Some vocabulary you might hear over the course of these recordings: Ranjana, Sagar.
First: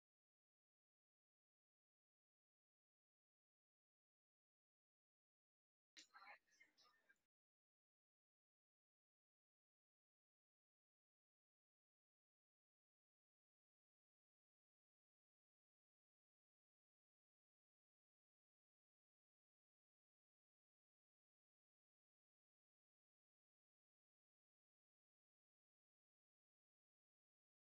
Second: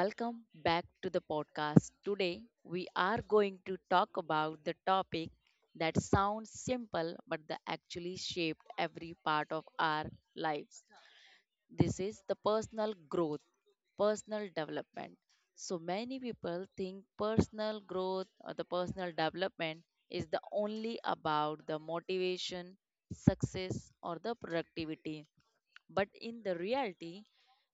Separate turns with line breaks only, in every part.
Welcome back to the podcast. Today, we are going to talk about the topic that sounds simple but that actually shaped every part of our lives. This is the personal growth, personal development. So, many people think personal growth or the personal development is the only about the motivation, success, or the productivity but in the reality,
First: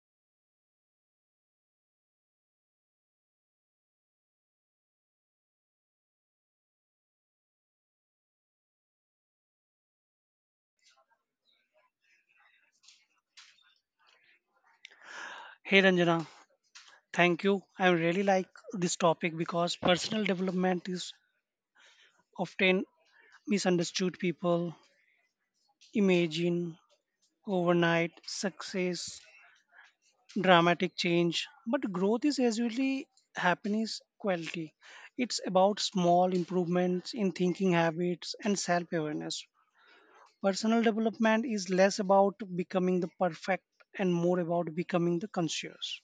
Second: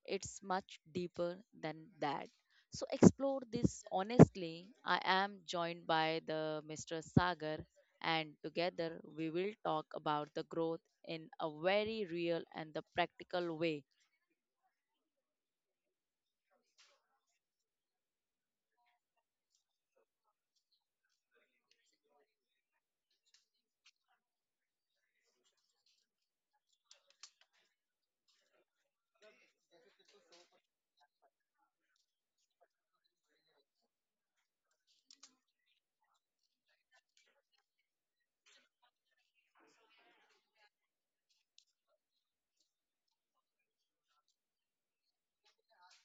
it's much deeper than that. So explore this honestly. I am joined by the Mr. Sagar and together we will talk about the growth in a very real and the practical way.
Hey Ranjana, thank you. I really like this topic because personal development is often misunderstood. People imagine overnight success, dramatic change, but growth is usually happiness quality. It's about small improvements in thinking habits and self awareness. Personal development is less about becoming the perfect and more about becoming the conscious.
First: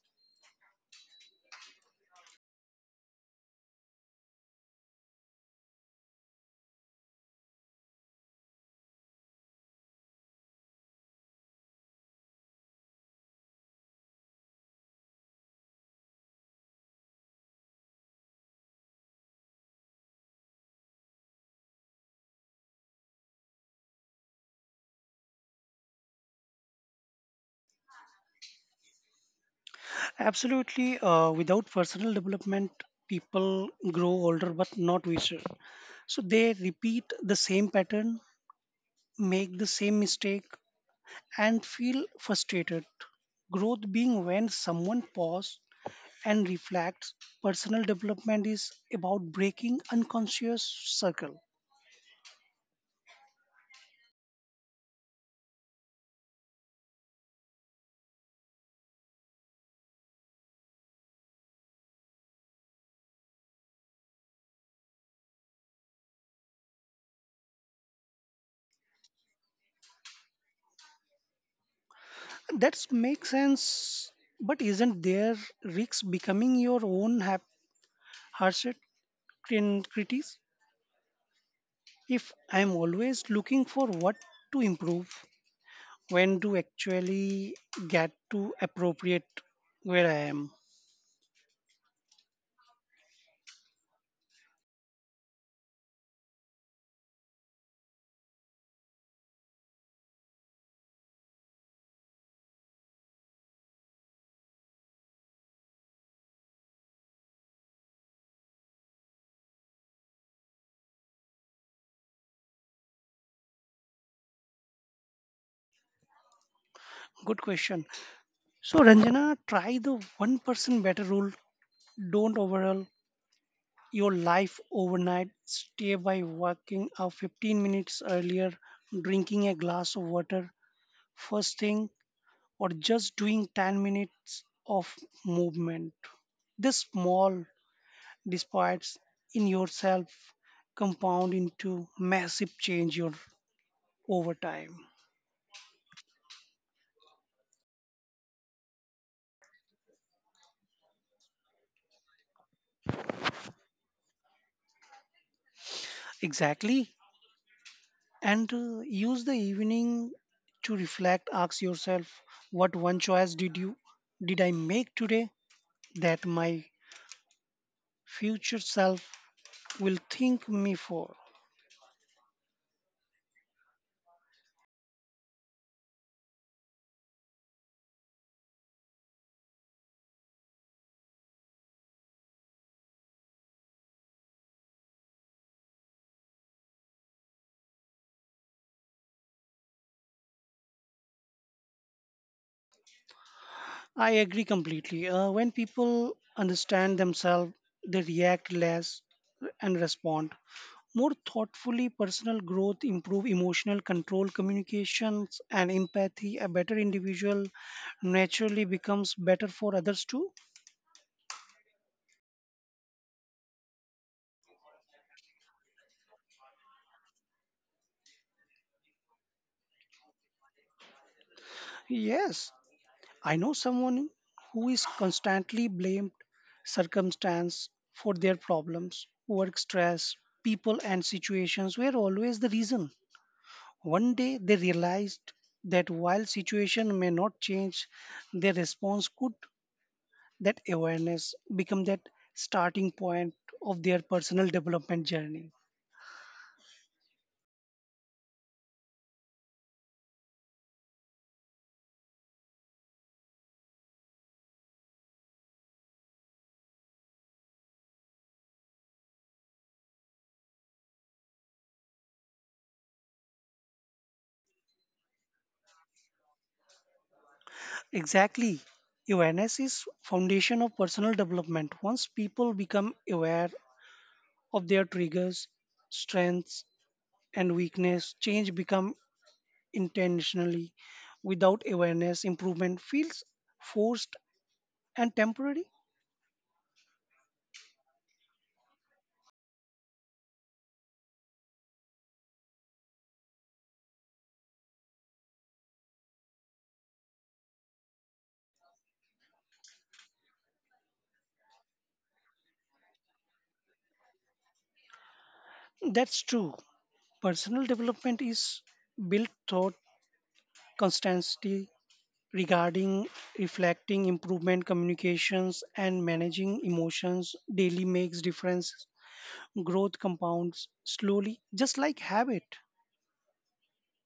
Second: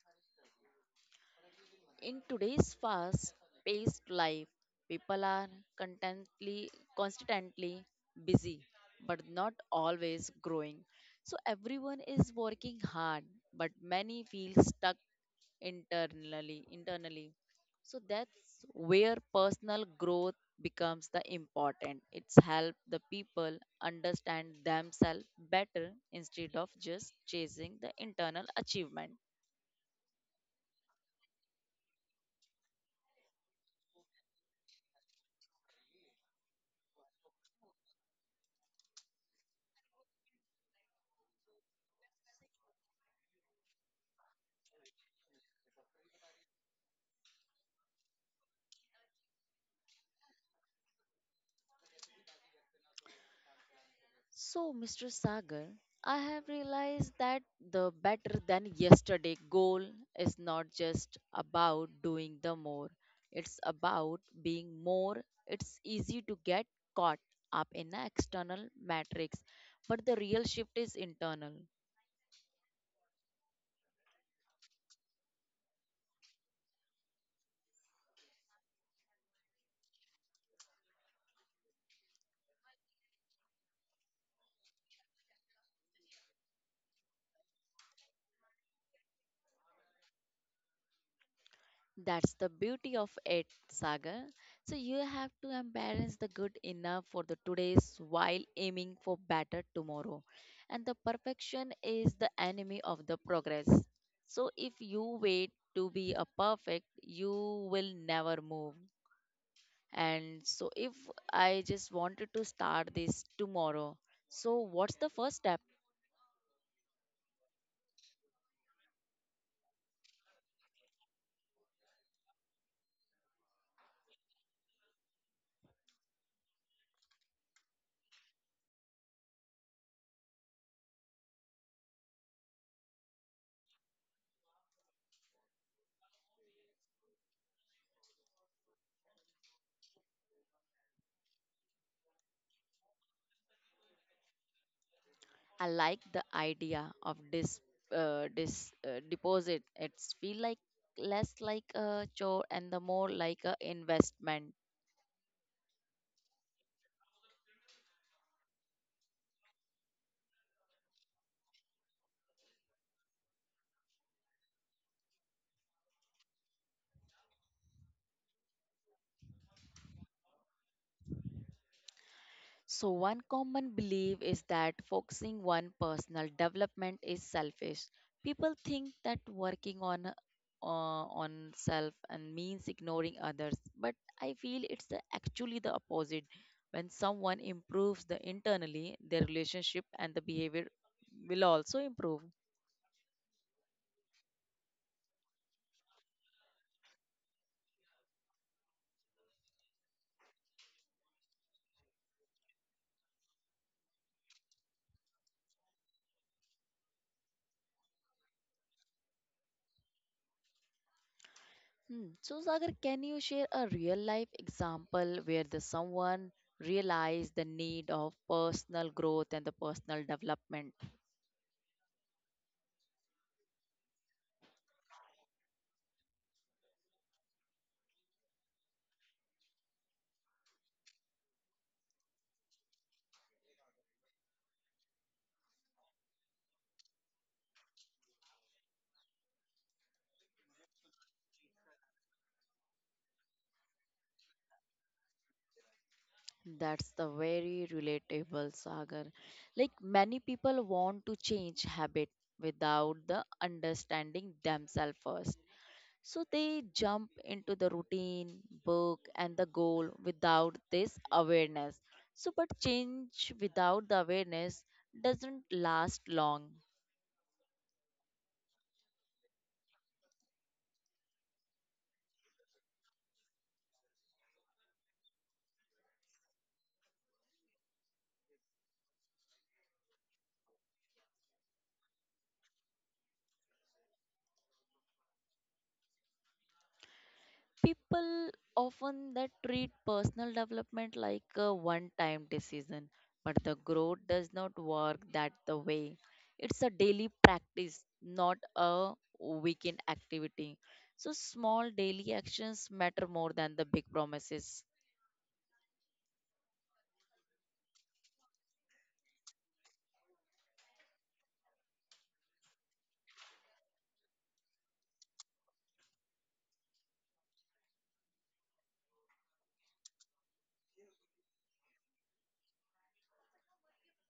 In today's fast paced life, people are contently, constantly busy but not always growing. So everyone is working hard, but many feel stuck internally, so that's where personal growth becomes the important. It's help the people understand themselves better instead of just chasing the internal achievement.
Absolutely. Without personal development, people grow older but not wiser. So they repeat the same pattern, make the same mistake, and feel frustrated. Growth being when someone pauses and reflects, personal development is about breaking unconscious circle.
So, Mr. Sagar, I have realized that the better than yesterday goal is not just about doing the more, it's about being more. It's easy to get caught up in the external matrix, but the real shift is internal.
That makes sense, but isn't there risks becoming your own harshest critics? If I'm always looking for what to improve, when to actually get to appropriate where I am.
That's the beauty of it, Sagar. So you have to embrace the good enough for the today's while aiming for better tomorrow. And the perfection is the enemy of the progress. So if you wait to be a perfect, you will never move. And so if I just wanted to start this tomorrow, so what's the first step?
Good question. So Ranjana, try the one person better rule. Don't overhaul your life overnight. Stay by working out 15 minutes earlier, drinking a glass of water first thing, or just doing 10 minutes of movement. This small despite in yourself compound into massive change your over time
I like the idea of dis, dis deposit. It's feel like less like a chore and the more like a investment.
exactly and use the evening to reflect ask yourself what one choice did you did I make today that my future self will thank me for
So one common belief is that focusing on personal development is selfish. People think that working on self and means ignoring others, but I feel actually the opposite. When someone improves the internally, their relationship and the behavior will also improve.
I agree completely when people understand themselves they react less and respond more thoughtfully. Personal growth improve emotional control, communications, and empathy. A better individual naturally becomes better for others too.
Hmm. So, Sagar, can you share a real life example where the someone realized the need of personal growth and the personal development?
Yes, I know someone who is constantly blamed circumstance for their problems, work stress, people and situations were always the reason. One day they realized that while situation may not change, their response could that awareness become that starting point of their personal development journey
That's the very relatable, Sagar. Like many people want to change habit without the understanding themselves first. So they jump into the routine, book, and the goal without this awareness. So, but change without the awareness doesn't last long.
exactly awareness is foundation of personal development once people become aware of their triggers strengths and weakness change become intentionally without awareness improvement feels forced and temporary.
People often that treat personal development like a one time decision, but the growth does not work that the way. It's a daily practice, not a weekend activity. So small daily actions matter more than the big promises.
That's true. Personal development is built through constancy regarding reflecting improvement communications and managing emotions daily makes difference growth compounds slowly just like habit.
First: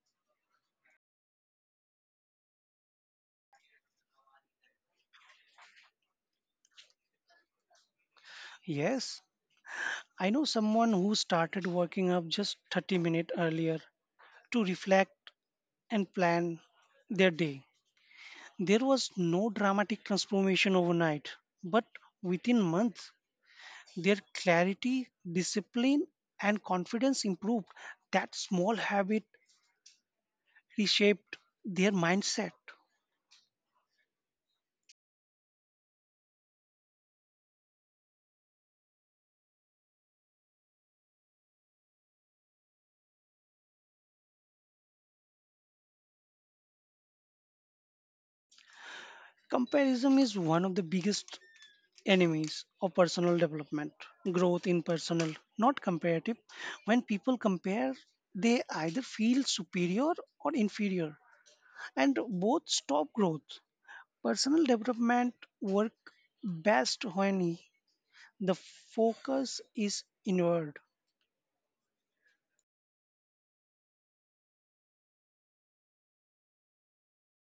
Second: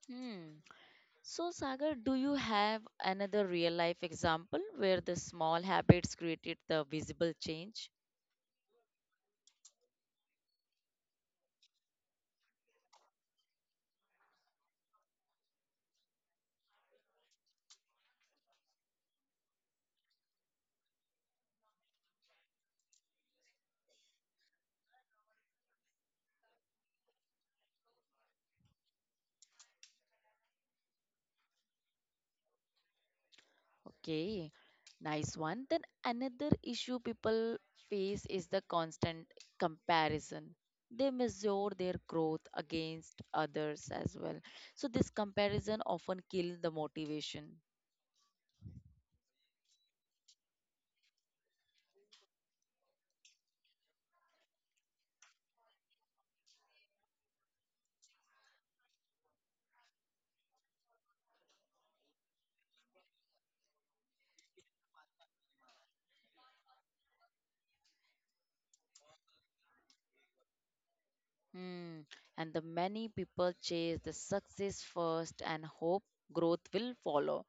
Hmm. So Sagar, do you have another real life example where the small habits created the visible change?
Yes, I know someone who started working up just 30 minutes earlier to reflect and plan their day. There was no dramatic transformation overnight, but within months their clarity discipline and confidence improved. That small habit reshaped their mindset.
Okay, nice one. Then another issue people face is the constant comparison. They measure their growth against others as well. So this comparison often kills the motivation.
Comparison is one of the biggest enemies of personal development. Growth in personal, not comparative. When people compare, they either feel superior or inferior, and both stop growth. Personal development work best when the focus is inward.
Hmm. And the many people chase the success first and hope growth will follow.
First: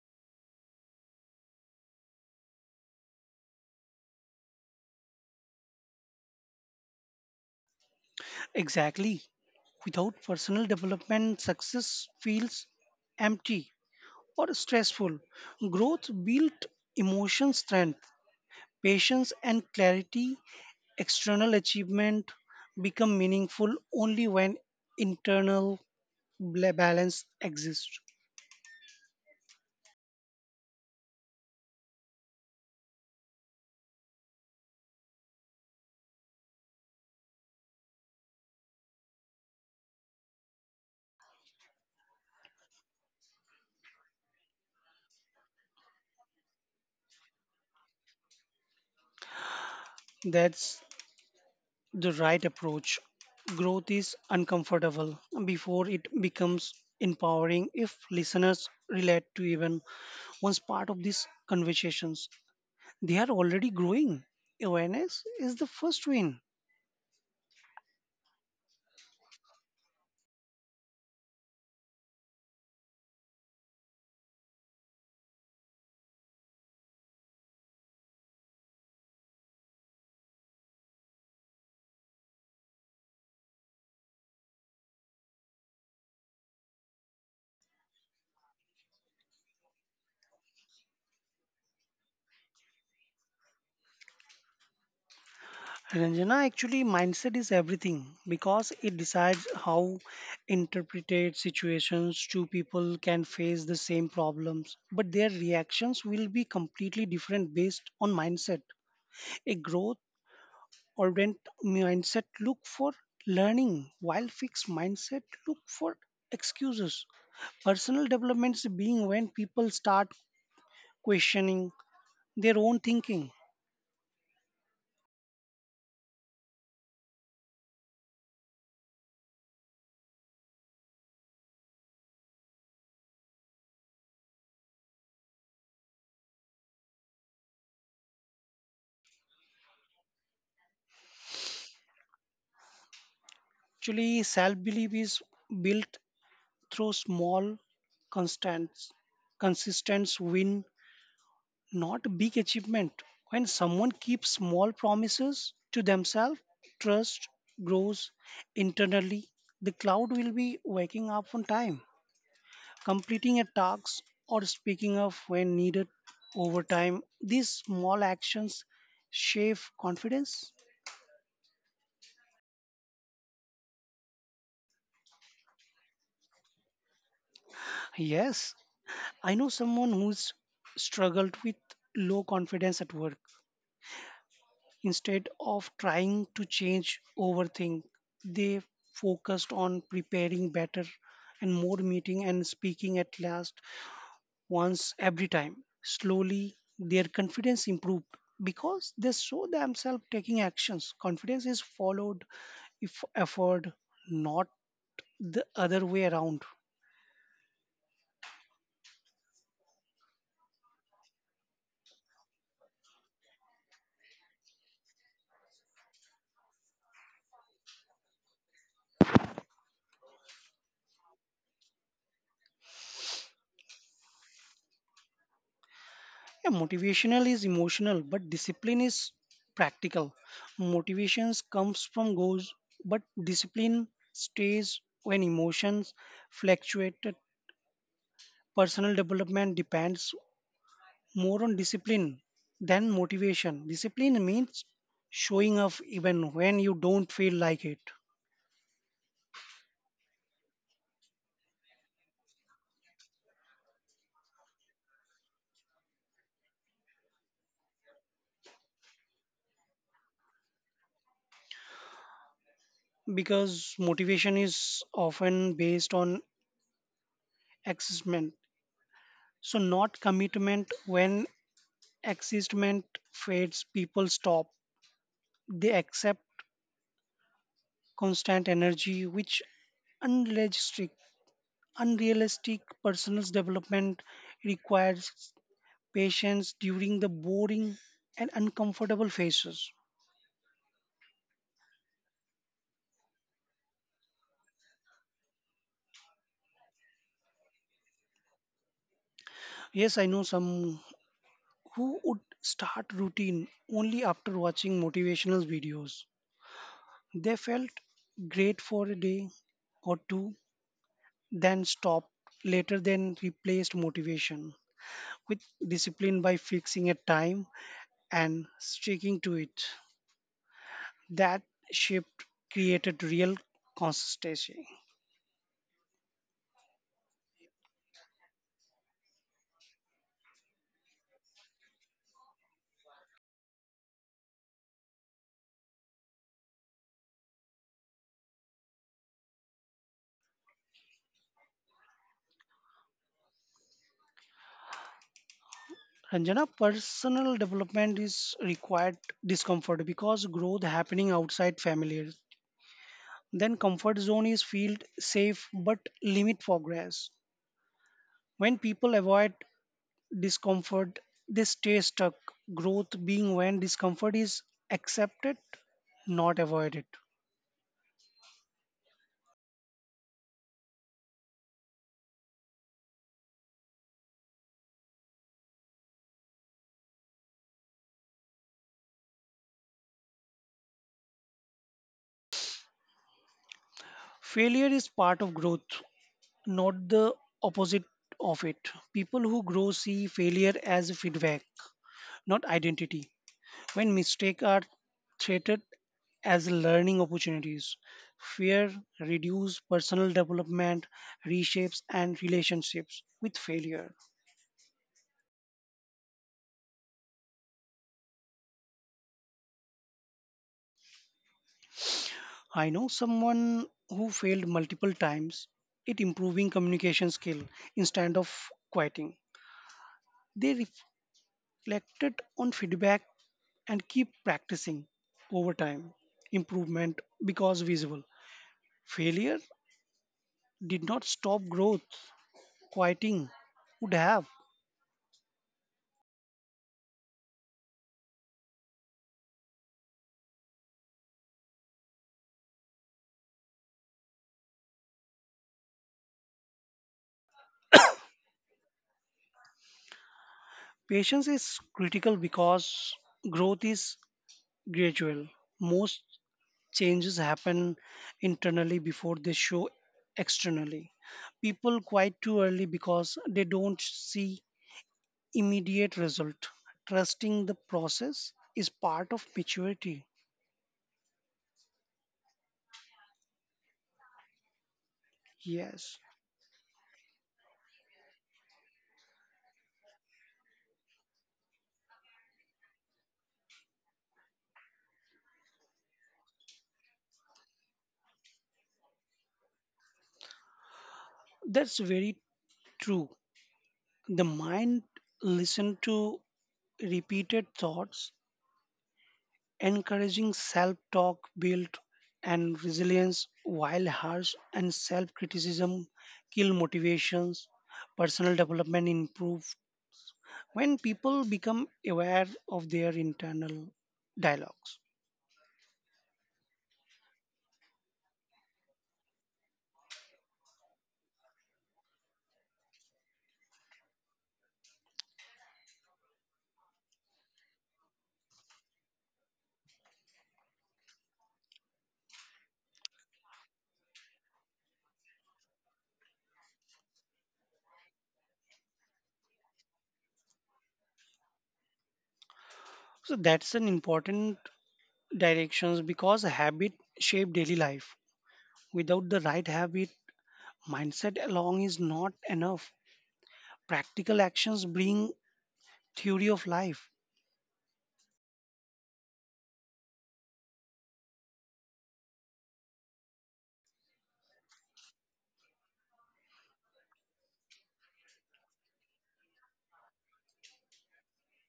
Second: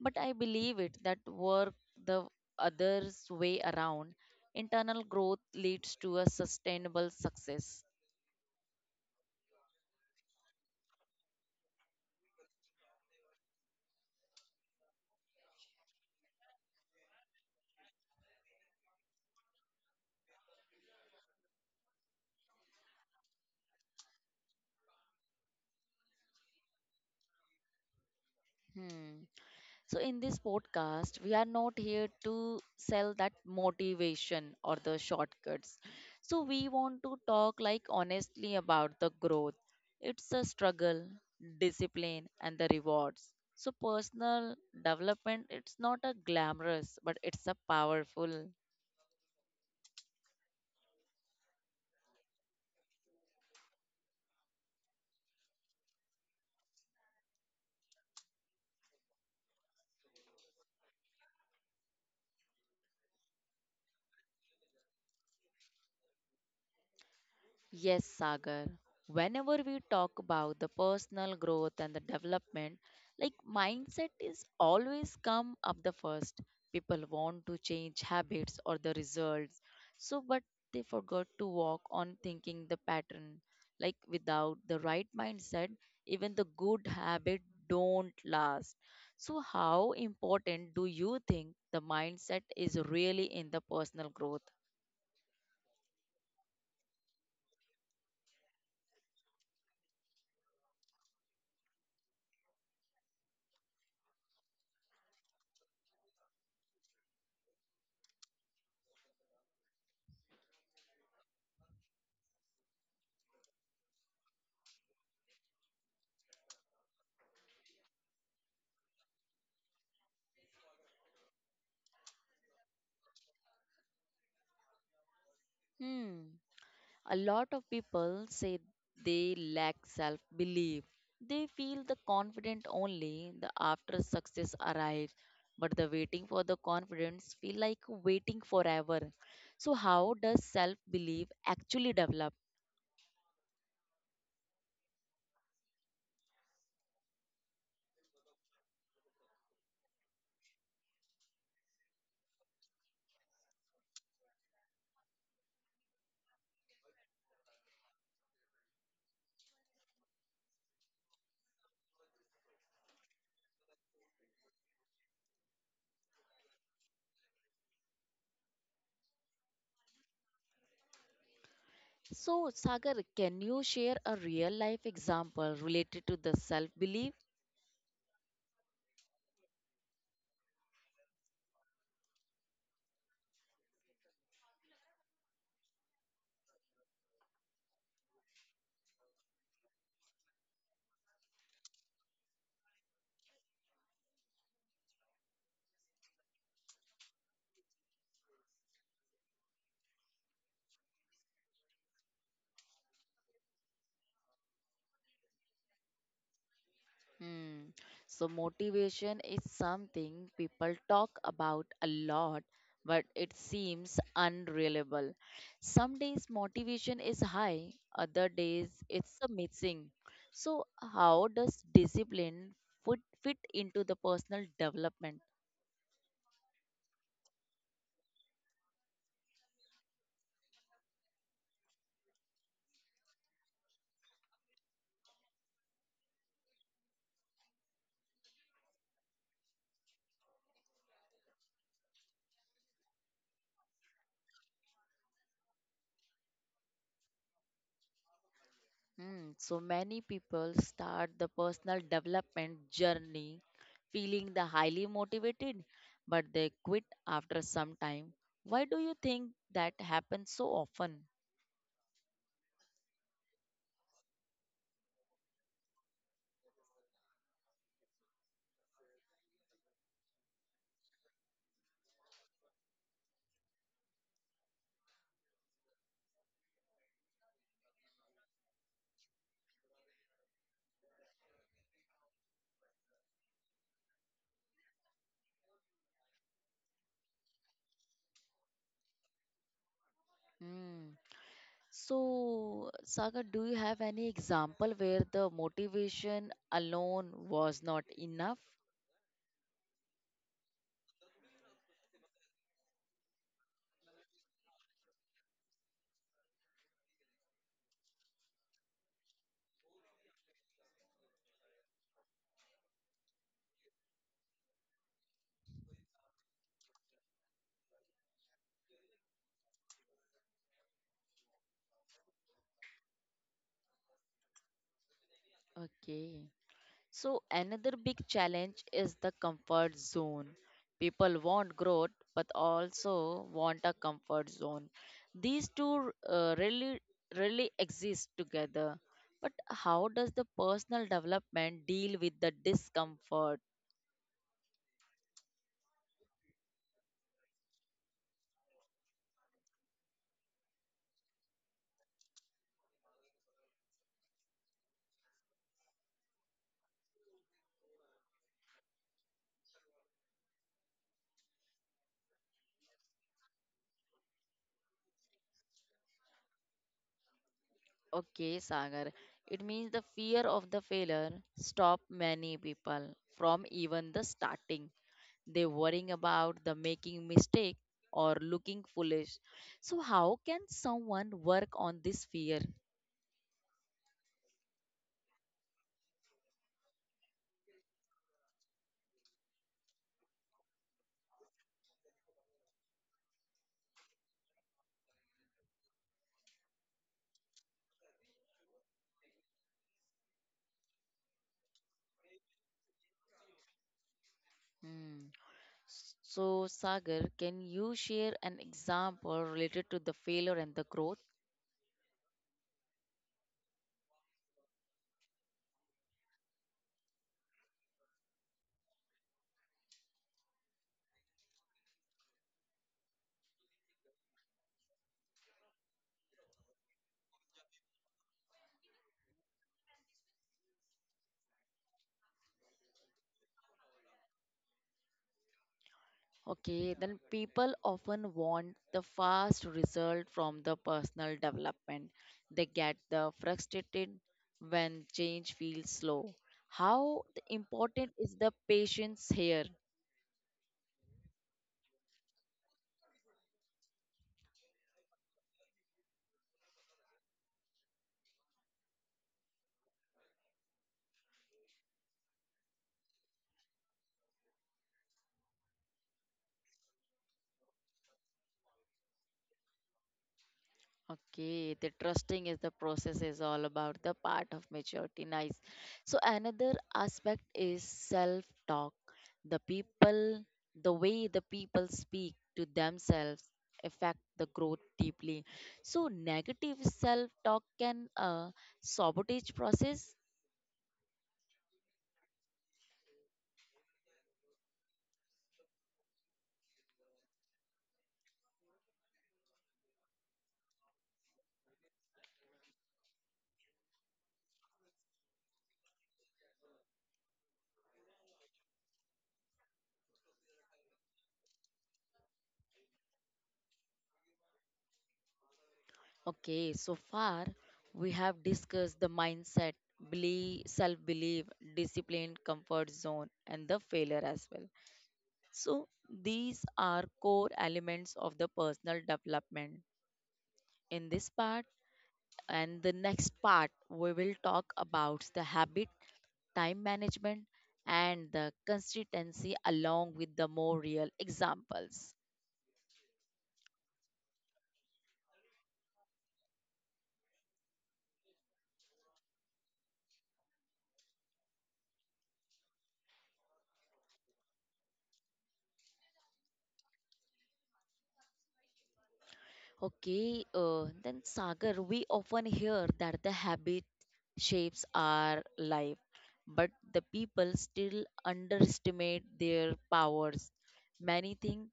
But I believe it that work the others way around. Internal growth leads to a sustainable success.
Exactly. Without personal development, success feels empty or stressful. Growth built emotion strength, patience, and clarity. External achievement become meaningful only when internal balance exists.
Hmm. So, in this podcast, we are not here to sell that motivation or the shortcuts. So, we want to talk like honestly about the growth. It's a struggle, discipline, and the rewards. So, personal development, it's not a glamorous, but it's a powerful.
That's the right approach. Growth is uncomfortable before it becomes empowering if listeners relate to even once part of these conversations. They are already growing. Awareness is the first win.
Yes, Sagar. Whenever we talk about the personal growth and the development, like mindset is always come up the first. People want to change habits or the results. So, but they forgot to walk on thinking the pattern. Like without the right mindset, even the good habit don't last. So, how important do you think the mindset is really in the personal growth?
Ranjana, actually, mindset is everything because it decides how interpreted situations two people can face the same problems, but their reactions will be completely different based on mindset. A growth oriented mindset look for learning, while fixed mindset look for excuses. Personal developments being when people start questioning their own thinking.
Hmm. A lot of people say they lack self belief. They feel the confident only the after success arrives, but the waiting for the confidence feel like waiting forever. So how does self belief actually develop?
Actually, self belief is built through small, constant, consistent win, not big achievement. When someone keeps small promises to themselves, trust grows internally. The cloud will be waking up on time, completing a task, or speaking up when needed over time. These small actions shape confidence.
So Sagar, can you share a real life example related to the self belief?
Yes, I know someone who's struggled with low confidence at work. Instead of trying to change overthink, they focused on preparing better and more meeting and speaking at last once every time. Slowly, their confidence improved because they saw themselves taking actions. Confidence is followed if effort, not the other way around.
Hmm. So, motivation is something people talk about a lot, but it seems unreliable. Some days motivation is high, other days it's a missing. So, how does discipline fit into the personal development?
Yeah, motivational is emotional, but discipline is practical. Motivations comes from goals, but discipline stays when emotions fluctuate. Personal development depends more on discipline than motivation. Discipline means showing up even when you don't feel like it
Mm, so many people start the personal development journey feeling the highly motivated, but they quit after some time. Why do you think that happens so often?
because motivation is often based on excitement so not commitment when excitement fades people stop. They accept constant energy, which unrealistic, unrealistic. Personal development requires patience during the boring and uncomfortable phases.
Mm. So, Sagar, do you have any example where the motivation alone was not enough?
Yes, I know some who would start routine only after watching motivational videos. They felt great for a day or two, then stopped, later then replaced motivation with discipline by fixing a time and sticking to it. That shift created real consistency.
Okay. So, another big challenge is the comfort zone. People want growth but also want a comfort zone. These two really exist together. But how does the personal development deal with the discomfort?
Ranjana, personal development is required discomfort because growth happening outside familiar. Then comfort zone is feel safe but limit progress. When people avoid discomfort, they stay stuck. Growth being when discomfort is accepted, not avoided.
Okay, Sagar, it means the fear of the failure stop many people from even the starting. They worrying about the making mistake or looking foolish. So how can someone work on this fear?
Failure is part of growth, not the opposite of it. People who grow see failure as feedback, not identity. When mistakes are treated as learning opportunities, fear reduces personal development, reshapes and relationships with failure.
Hmm. So Sagar, can you share an example related to the failure and the growth?
I know someone who failed multiple times, it improving communication skill instead of quieting. They reflected on feedback and keep practicing over time. Improvement because visible. Failure did not stop growth. Quieting would have.
Okay, then people often want the fast result from the personal development. They get the frustrated when change feels slow. How the important is the patience here?
Patience is critical because growth is gradual. Most changes happen internally before they show externally. People quite too early because they don't see immediate result. Trusting the process is part of maturity.
Okay, the trusting is the process is all about the part of maturity. Nice. So
Yes,
another aspect is self-talk. The people, the way the people speak to themselves affect the growth deeply. So negative self-talk can sabotage process.
that's very true. The mind listens to repeated thoughts, encouraging self talk build and resilience, while harsh and self criticism kill motivations. Personal development improves when people become aware of their internal dialogues.
Okay, so far we have discussed the mindset, belief, self-belief, discipline, comfort zone, and the failure as well. So, these are core elements of the personal development in this part. And the next part, we will talk about the habit, time management, and the consistency along with the more real examples.
So that's an important directions because habit shape daily life. Without the right habit, mindset alone is not enough. Practical actions bring theory of life.
Okay, then Sagar, we often hear that the habit shapes our life, but the people still underestimate their powers. Many think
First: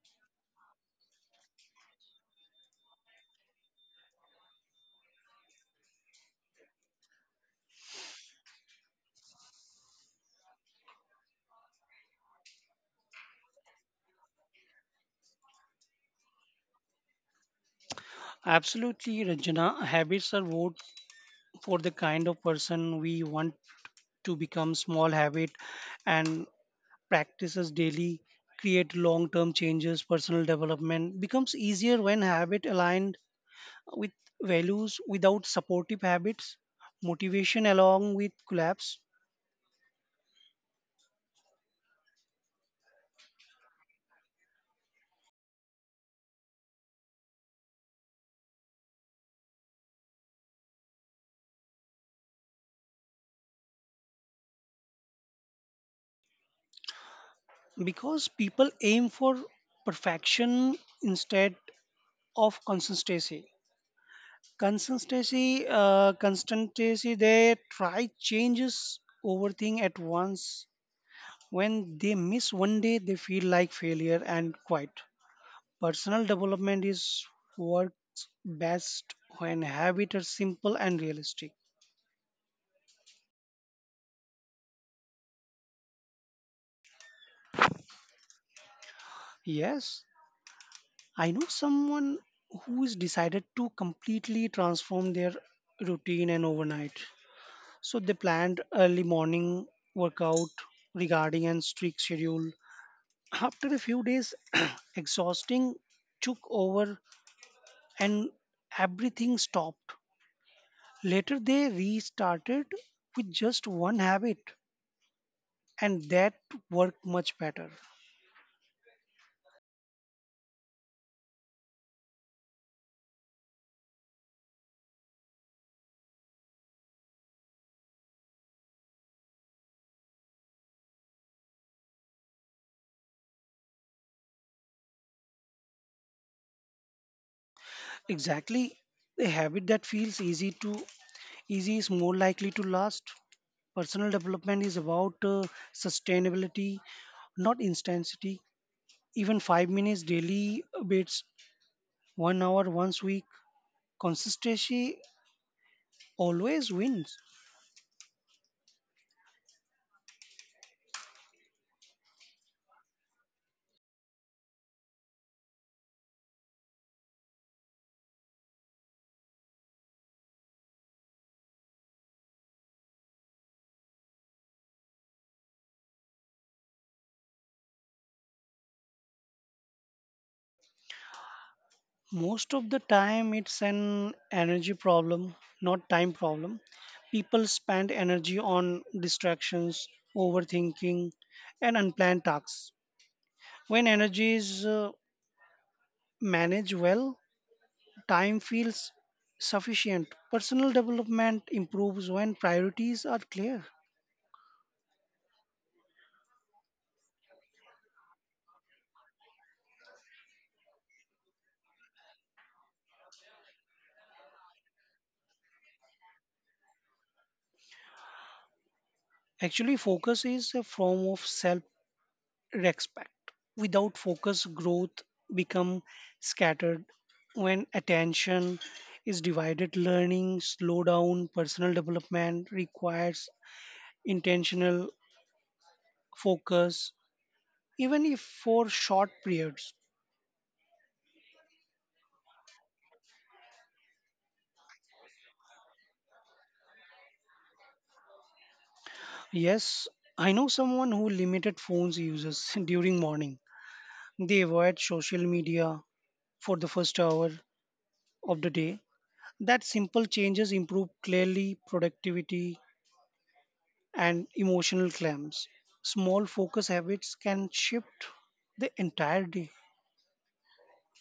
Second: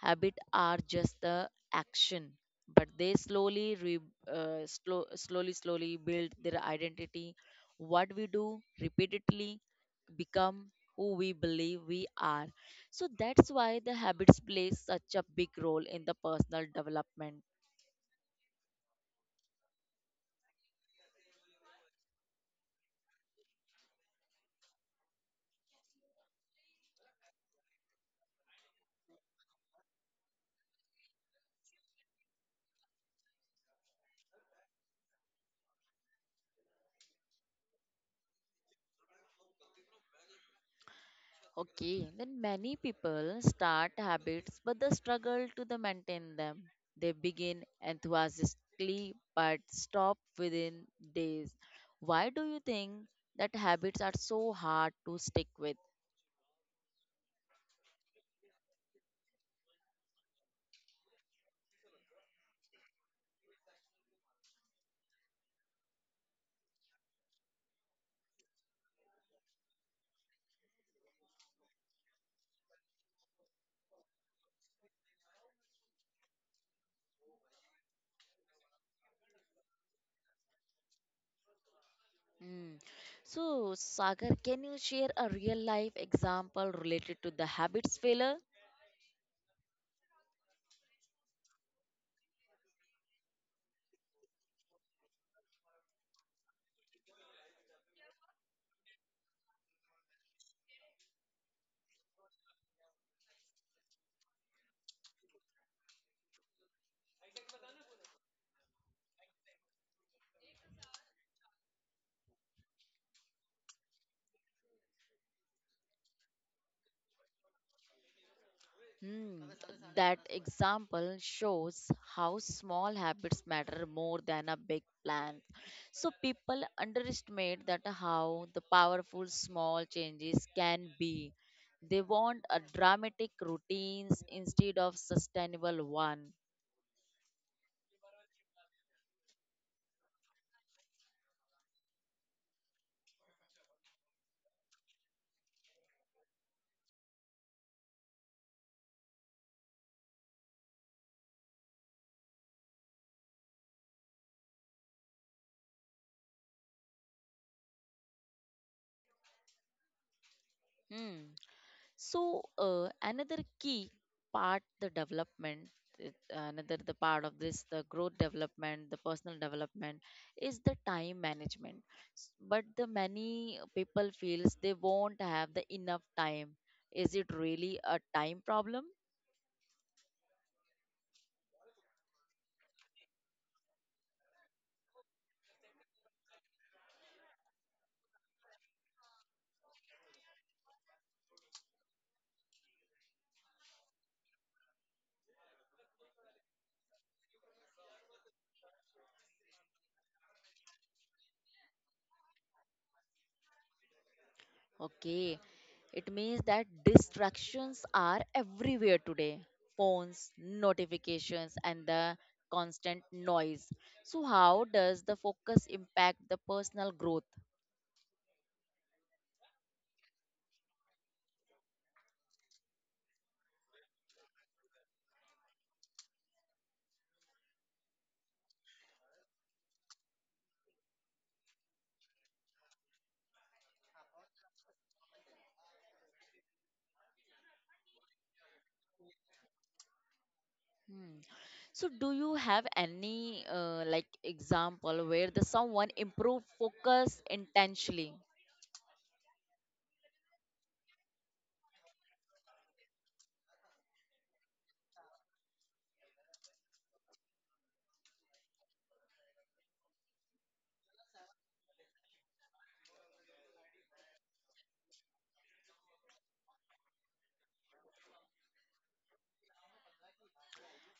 habit are just the action, but they slowly, re, slow, slowly, slowly build their identity. What we do repeatedly become who we believe we are. So that's why the habits play such a big role in the personal development.
Absolutely, Ranjana. Habits are vote for the kind of person we want to become. Small habit and practices daily create long-term changes. Personal development becomes easier when habit aligned with values. Without supportive habits, motivation along with collapse.
Okay, then many people start habits but they struggle to the maintain them. They begin enthusiastically but stop within days. Why do you think that habits are so hard to stick with?
Because people aim for perfection instead of consistency. Consistency, consistency, they try changes over thing at once. When they miss one day, they feel like failure and quit. Personal development is works best when habits are simple and realistic.
Hmm. So, Sagar, can you share a real life example related to the habits failure?
Yes, I know someone who is decided to completely transform their routine and overnight. So they planned early morning workout regarding and strict schedule. After a few days, exhausting took over and everything stopped. Later, they restarted with just one habit, and that worked much better.
Hmm, that example shows how small habits matter more than a big plan. So people underestimate that how the powerful small changes can be. They want a dramatic routines instead of sustainable one.
Exactly, a habit that feels easy to easy is more likely to last. Personal development is about sustainability, not intensity. Even five minutes daily bits, one hour once week, consistency always wins.
Hmm. So another key part the development another the part of this the growth development the personal development is the time management. But the many people feels they won't have the enough time. Is it really a time problem?
Most of the time, it's an energy problem, not time problem. People spend energy on distractions, overthinking, and unplanned tasks. When energy is managed well, time feels sufficient. Personal development improves when priorities are clear.
Okay, it means that distractions are everywhere today, phones notifications and the constant noise. So how does the focus impact the personal growth?
Actually, focus is a form of self respect. Without focus, growth become scattered. When attention is divided, learning slow down. Personal development requires intentional focus, even if for short periods.
Hmm. So, do you have any like example where the someone improve focus intentionally?
Yes, I know someone who limited phones uses during morning. They avoid social media for the first hour of the day. That simple changes improve clearly productivity and emotional claims. Small focus habits can shift the entire day.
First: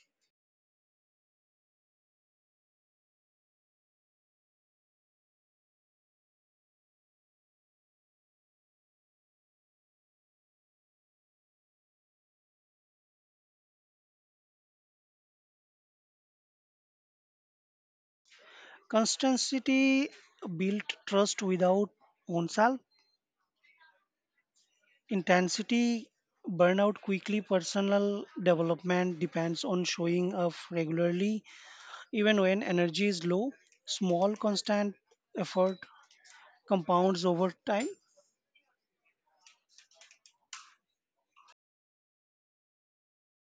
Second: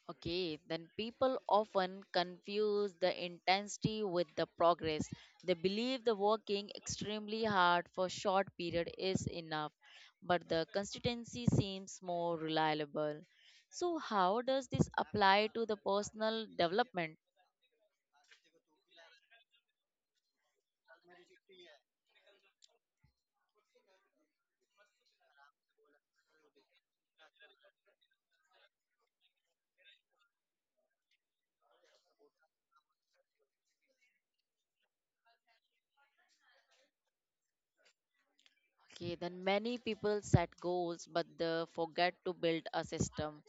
Okay, then people often confuse the intensity with the progress. They believe the working extremely hard for short period is enough, but the consistency seems more reliable. So, how does this apply to the personal development?
Constancy built trust without oneself. Intensity burnout quickly. Personal development depends on showing up regularly, even when energy is low. Small constant effort compounds over time.
Okay, then many people set goals but they forget to build a system.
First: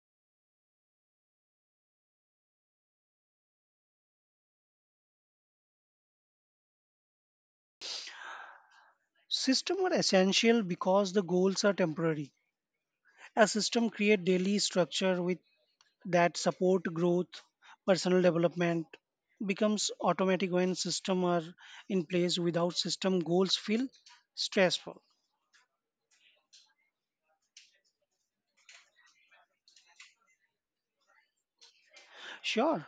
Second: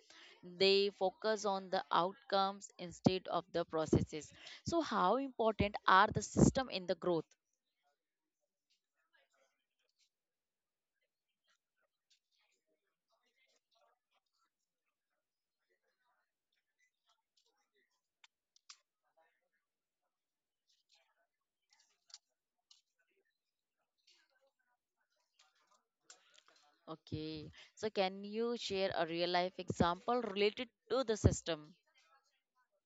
They focus on the outcomes instead of the processes. So, how important are the system in the growth?
Systems are essential because the goals are temporary. A system creates daily structure with that support growth, personal development becomes automatic when systems are in place. Without system, goals feel stressful.
Okay, so can you share a real life example related to the system?
Sure,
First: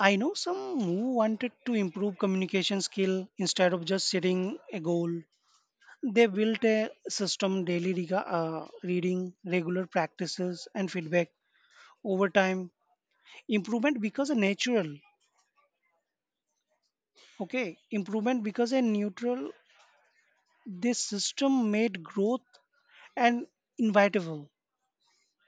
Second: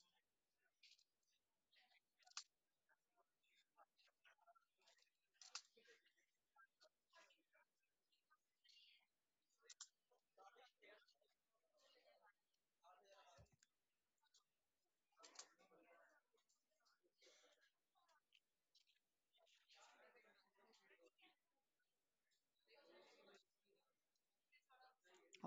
I know some who wanted to improve communication skill instead of just setting a goal. They built a system daily reading, regular practices, and feedback over time. Improvement becomes a natural. Okay, improvement becomes a neutral. This system made growth and inevitable.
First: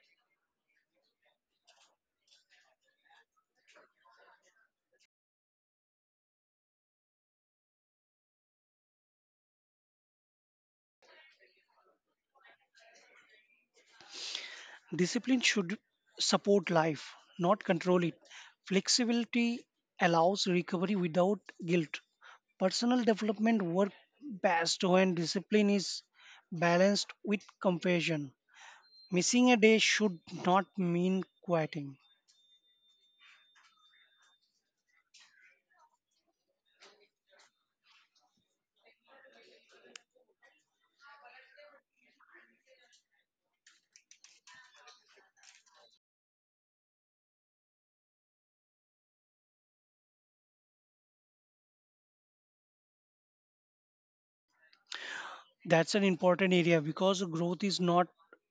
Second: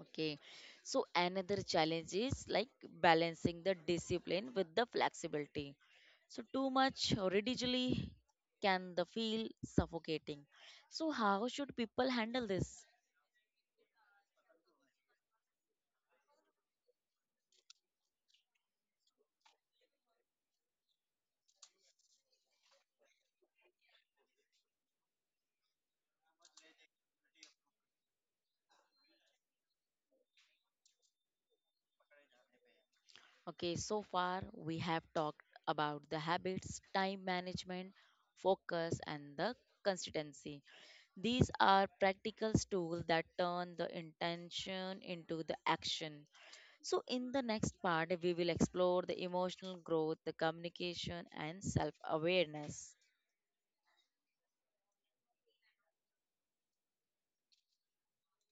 Okay. So another challenge is like balancing the discipline with the flexibility. So too much rigidly can the feel suffocating. So how should people handle this?
Discipline should support life, not control it. Flexibility allows recovery without guilt. Personal development works best when discipline is balanced with compassion. Missing a day should not mean quitting.
Okay, so far we have talked about the habits, time management, focus and the consistency. These are practical tools that turn the intention into the action. So, in the next part, we will explore the emotional growth, the communication, and self awareness.
That's an important area because growth is not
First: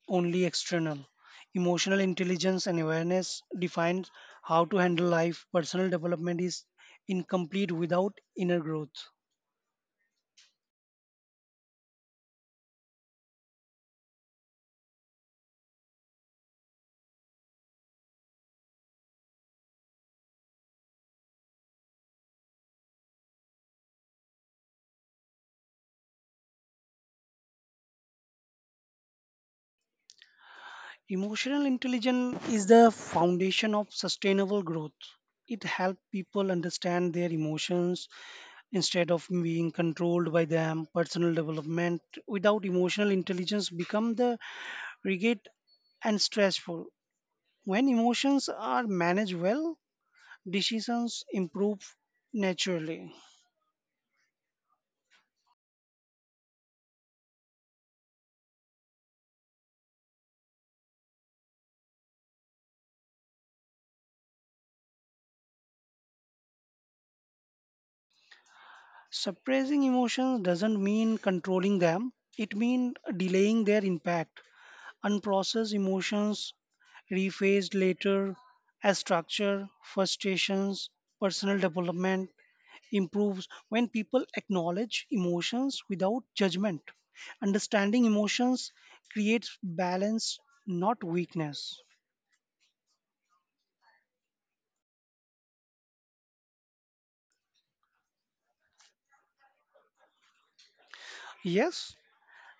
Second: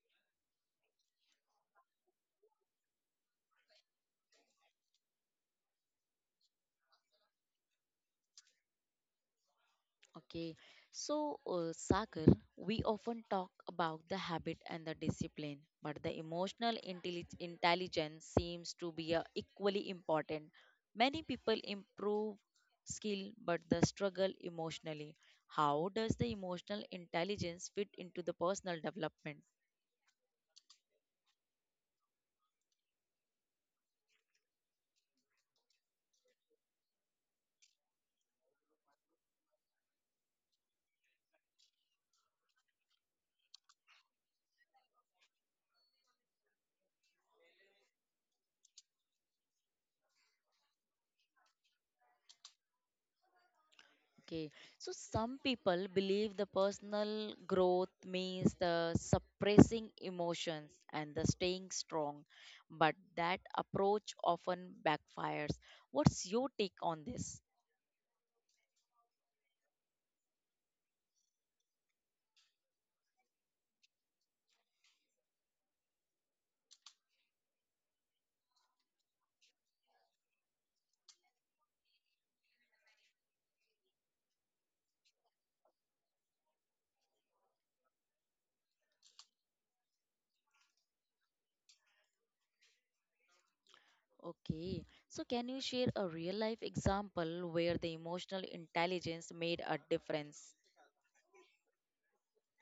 only external. Emotional intelligence and awareness defines how to handle life. Personal development is incomplete without inner growth.
Okay, so Sagar, we often talk about the habit and the discipline, but the emotional intelligence seems to be equally important. Many people improve skill but the struggle emotionally. How does the emotional intelligence fit into the personal development?
Emotional intelligence is the foundation of sustainable growth. It helps people understand their emotions instead of being controlled by them. Personal development without emotional intelligence become the rigid and stressful. When emotions are managed well, decisions improve naturally.
Okay, so some people believe the personal growth means the suppressing emotions and the staying strong, but that approach often backfires. What's your take on this?
Suppressing emotions doesn't mean controlling them, it means delaying their impact. Unprocessed emotions rephased later as structure, frustrations, personal development improves when people acknowledge emotions without judgment. Understanding emotions creates balance, not weakness.
Okay, so can you share a real life example where the emotional intelligence made a difference?
Yes,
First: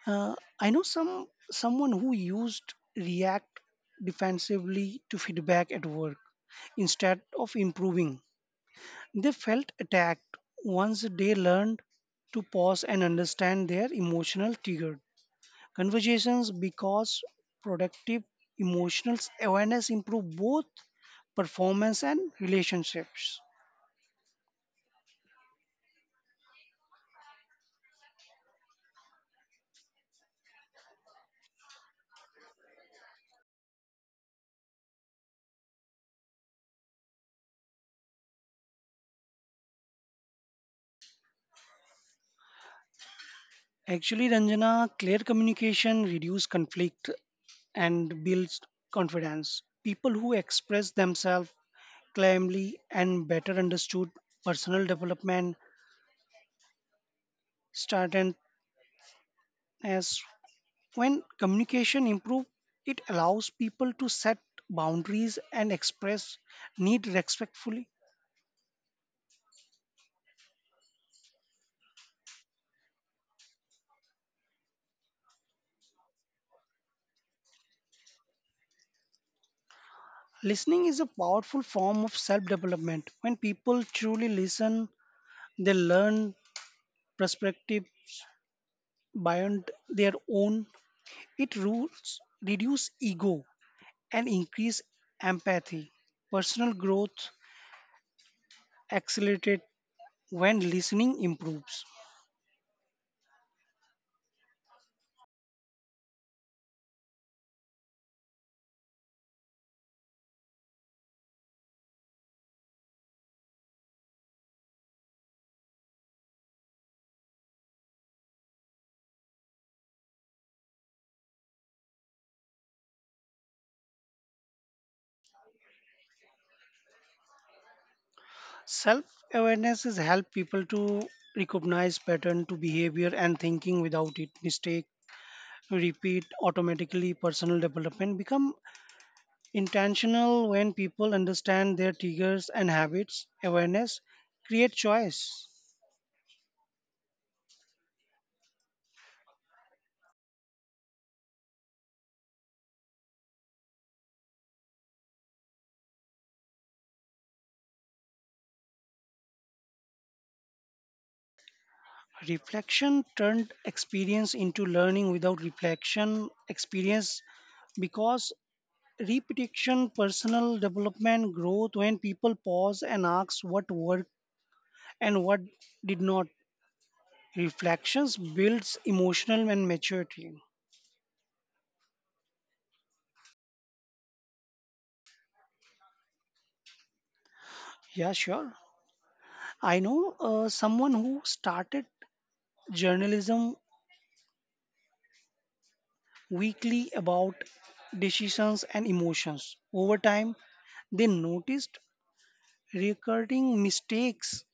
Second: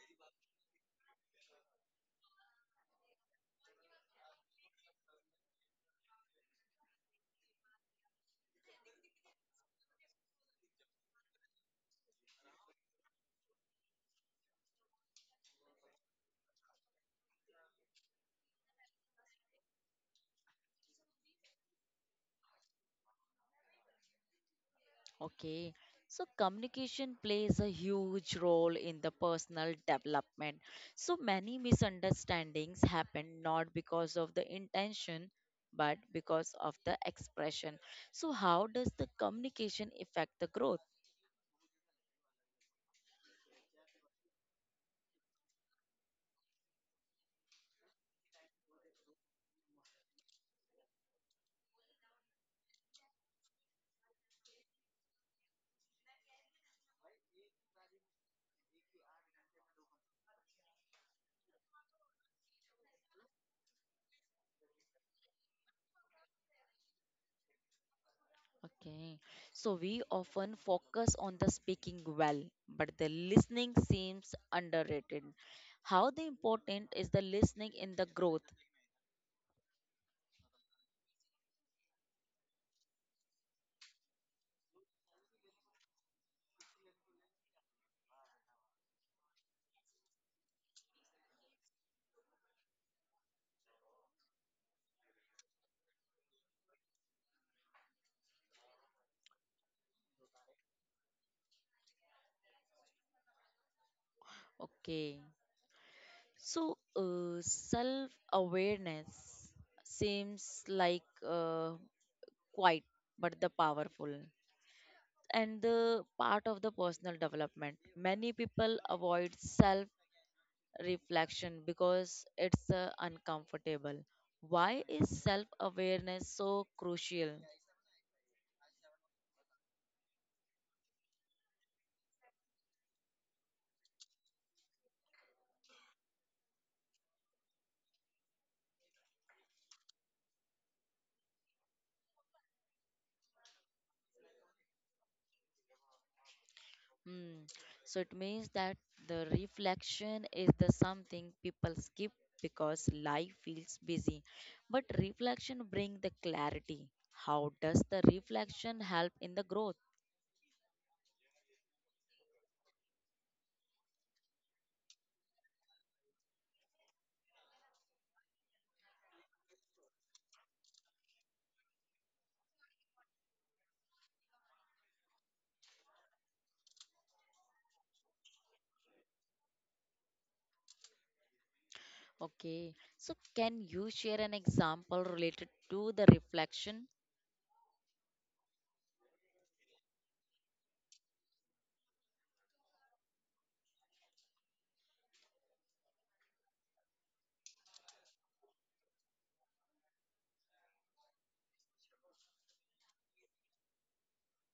I know someone who used React defensively to feedback at work instead of improving. They felt attacked once they learned to pause and understand their emotional triggered conversations because productive emotional awareness improve both performance and relationships.
Okay, so communication plays a huge role in the personal development. So many misunderstandings happen not because of the intention but because of the expression. So, how does the communication affect the growth?
Actually, Ranjana, clear communication reduces conflict and builds confidence. People who express themselves clamly and better understood personal development started as when communication improves, it allows people to set boundaries and express need respectfully.
Okay, so we often focus on the speaking well, but the listening seems underrated. How the important is the listening in the growth?
Listening is a powerful form of self development. When people truly listen, they learn perspective beyond their own. It rules reduce ego and increase empathy. Personal growth accelerated when listening improves.
Okay. So, self awareness seems like quite but the powerful and the part of the personal development. Many people avoid self reflection because it's uncomfortable. Why is self awareness so crucial?
Self awareness is help people to recognize pattern to behavior and thinking. Without it, mistake repeat automatically. Personal development become intentional when people understand their triggers and habits. Awareness create choice.
Mm. So it means that the reflection is the something people skip because life feels busy. But reflection bring the clarity. How does the reflection help in the growth?
Reflection turned experience into learning. Without reflection, experience because repetition. Personal development growth when people pause and ask what worked and what did not. Reflections builds emotional and maturity.
Okay. So can you share an example related to the reflection?
Yeah, sure. I know someone who started journalism weekly about decisions and emotions. Over time, they noticed recurring mistakes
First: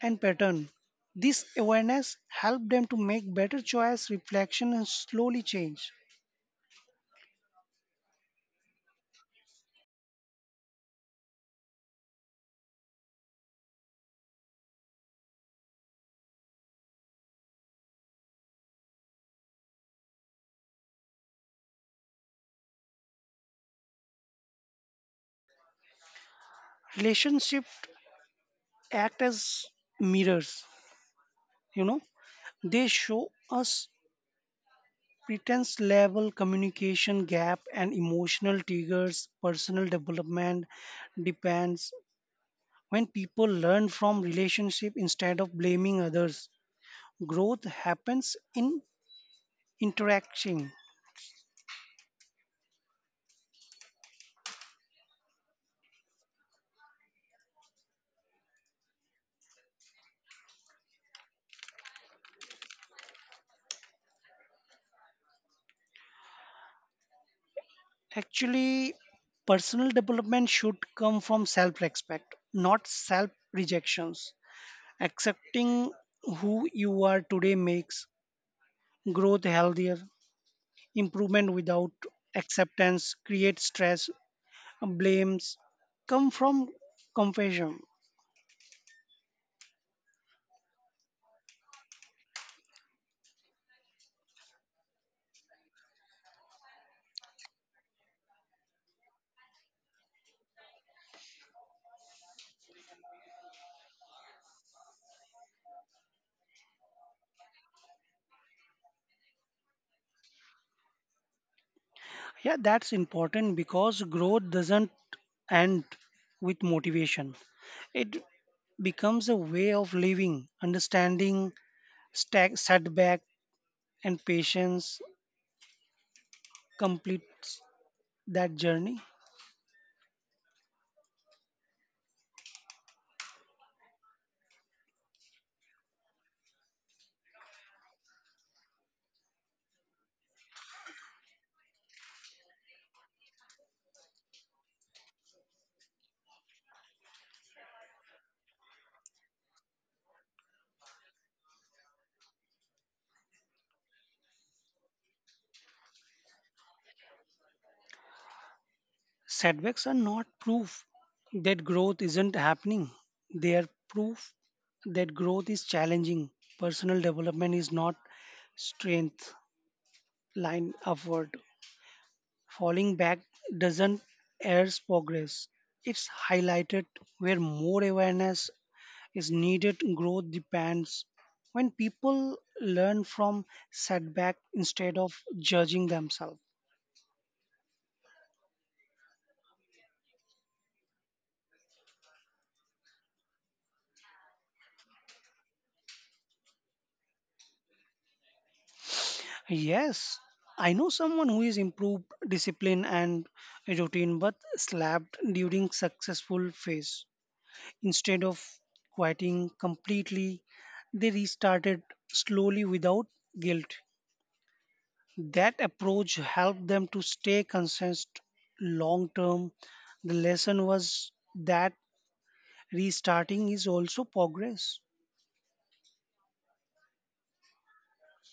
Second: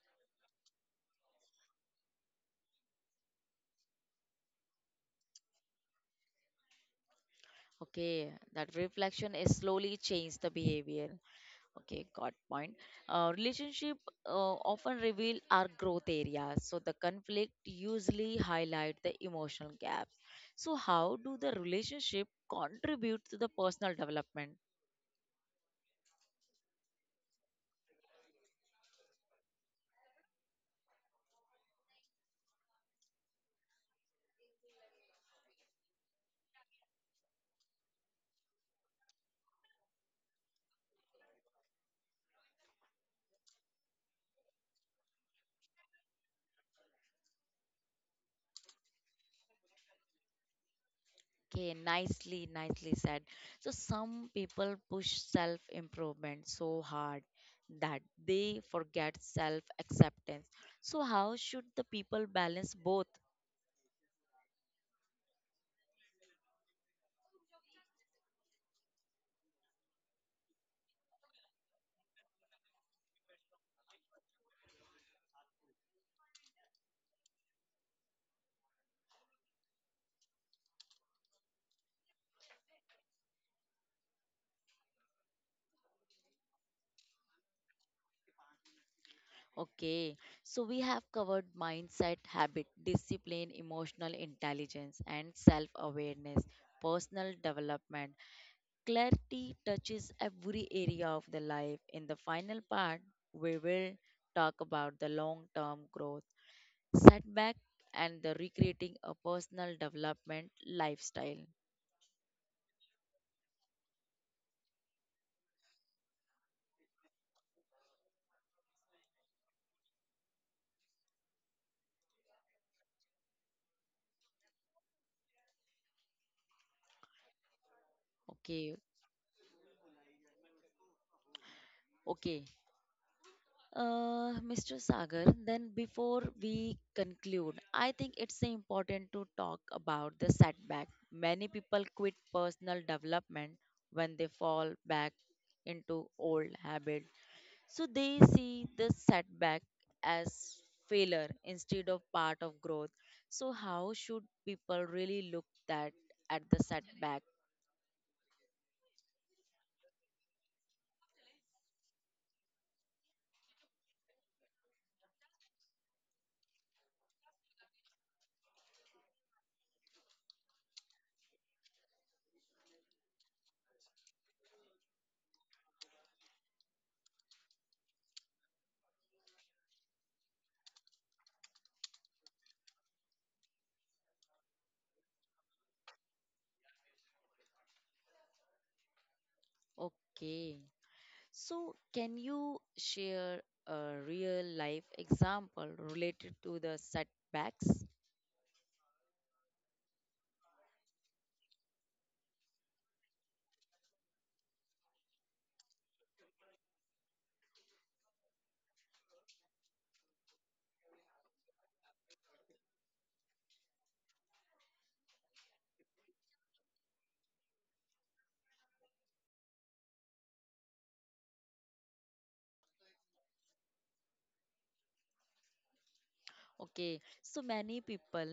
and pattern. This awareness helped them to make better choice, reflection, and slowly change.
Okay, that reflection is slowly change the behavior. Okay, got point. Relationship often reveal our growth areas. So the conflict usually highlight the emotional gaps. So how do the relationship contribute to the personal development?
Relationships act as mirrors. You know, they show us pretense level, communication gap, and emotional triggers. Personal development depends when people learn from relationship instead of blaming others. Growth happens in interaction.
Okay, nicely said. So some people push self improvement so hard that they forget self acceptance. So how should the people balance both?
Actually, personal development should come from self respect, not self rejections. Accepting who you are today makes growth healthier. Improvement without acceptance creates stress. Blames come from confession.
Okay, so we have covered mindset, habit, discipline, emotional intelligence, and self awareness, personal development. Clarity touches every area of the life. In the final part, we will talk about the long term growth, setback, and the recreating a personal development lifestyle.
Yeah, that's important because growth doesn't end with motivation. It becomes a way of living. Understanding, stack, setback, and patience completes that
Okay,
journey.
okay. Mr. Sagar, then before we conclude, I think it's important to talk about the setback. Many people quit personal development when they fall back into old habits. So they see the setback as failure instead of part of growth. So how should people really look that at the setback?
Setbacks are not proof that growth isn't happening, they are proof that growth is challenging. Personal development is not strength line upward. Falling back doesn't airs progress. It's highlighted where more awareness is needed. Growth depends when people learn from setback instead of judging themselves.
Okay. So, can you share a real life example related to the setbacks?
Yes, I know someone who is improved discipline and routine but slapped during successful phase. Instead of quieting completely, they restarted slowly without guilt. That approach helped them to stay consistent long term. The lesson was that restarting is also progress.
Okay, so many people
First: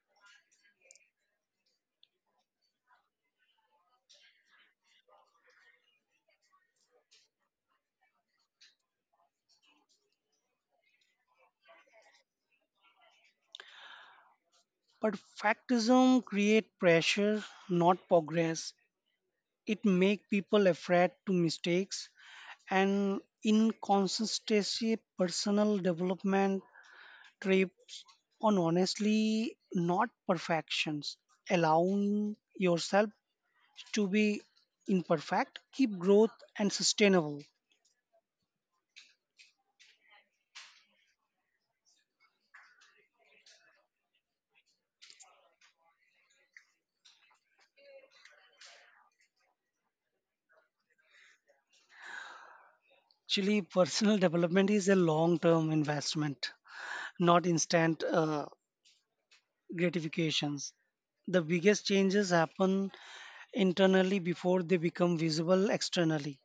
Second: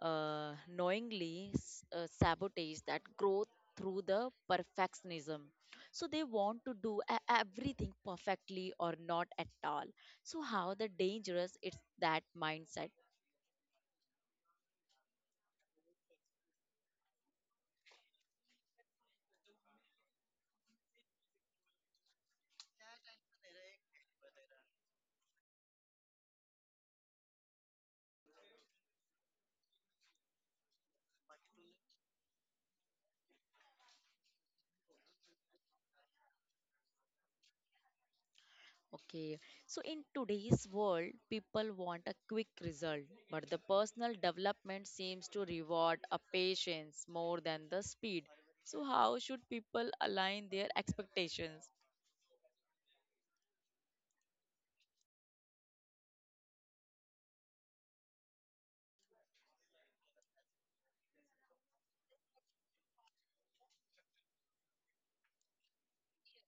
knowingly sabotage that growth through the perfectionism. So, they want to do everything perfectly or not at all. So, how the dangerous is that mindset?
But factism create pressure, not progress. It make people afraid to mistakes and inconsistency. Personal development trips on honestly, not perfections. Allowing yourself to be imperfect, keep growth and sustainable.
Okay, so in today's world, people want a quick result, but the personal development seems to reward a patience more than the speed. So, how should people align their expectations?
Actually, personal development is a long term investment, not instant gratifications. The biggest changes happen internally before they become visible externally.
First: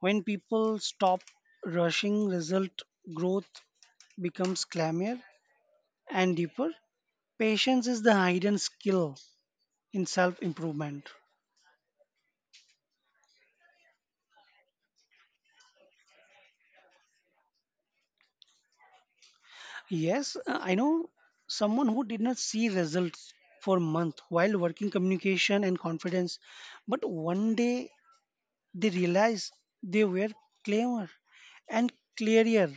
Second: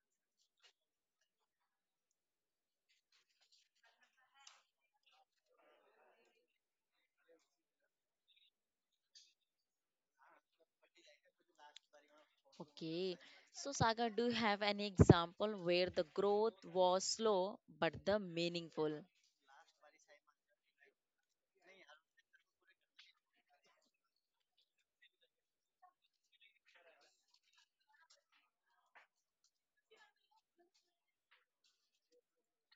When people stop rushing result, growth becomes calmer and deeper. Patience is the hidden skill in self improvement.
Okay, so Saga, do you have any example where the growth was slow but the meaningful?
Yes, I know someone who did not see results for months while working communication and confidence, but one day they realized they were clearer and clearer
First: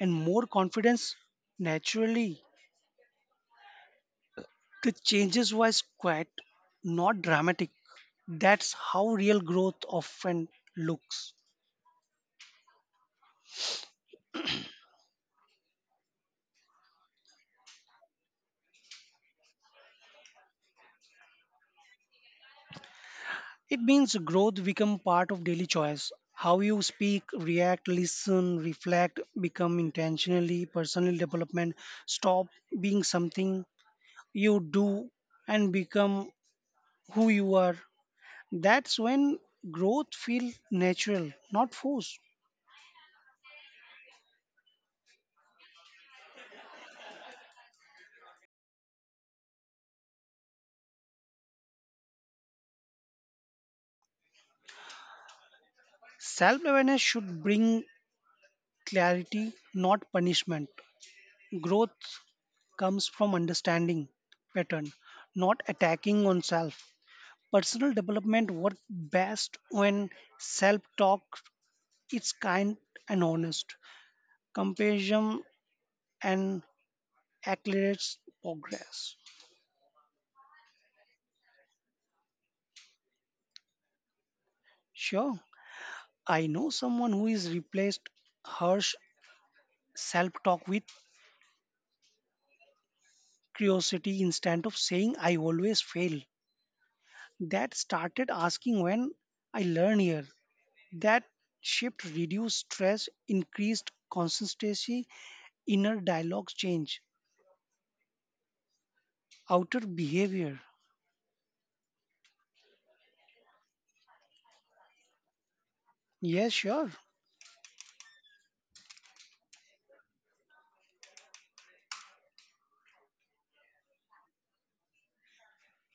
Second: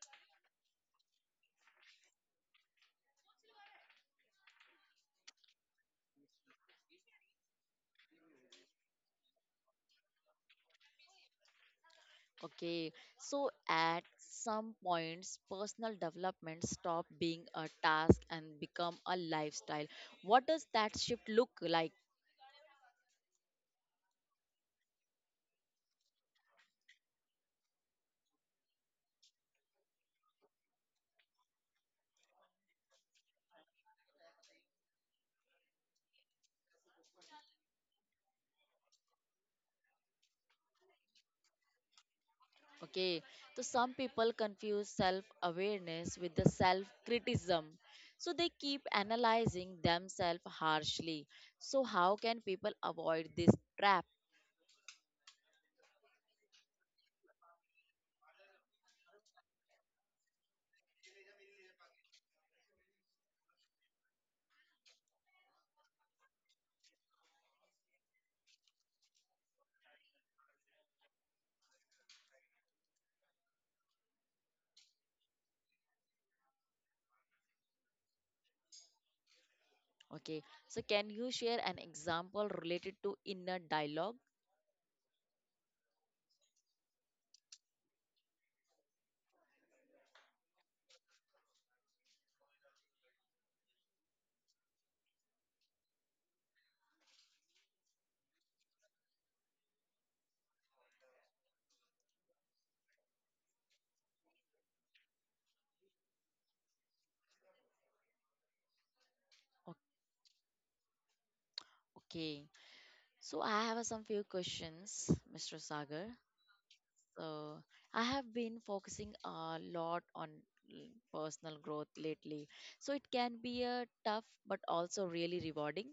and more confidence naturally. The changes was quiet, not dramatic. That's how real growth often looks.
Okay, so at some points, personal development stop being a task and become a lifestyle. What does that shift look like?
It means growth become part of daily choice. How you speak, react, listen, reflect, become intentionally personal development. Stop being something you do and become who you are. That's when growth feel natural, not forced.
Okay, so some people confuse self awareness with the self criticism. So they keep analyzing themselves harshly. So, how can people avoid this trap?
Self-awareness should bring clarity, not punishment. Growth comes from understanding pattern, not attacking oneself. Personal development works best when self talk is kind and honest. Compassion and accelerates progress.
Okay, so can you share an example related to inner dialogue?
Sure, I know someone who is replaced harsh self talk with curiosity. Instead of saying I always fail, that started asking when I learn here. That shift reduced stress, increased consistency. Inner dialogue change,
O-
outer behavior.
Okay, so I have some few questions, Mr. Sagar.
Yes, sure.
So, I have been focusing a lot on personal growth lately. So, it can be a tough but also really rewarding.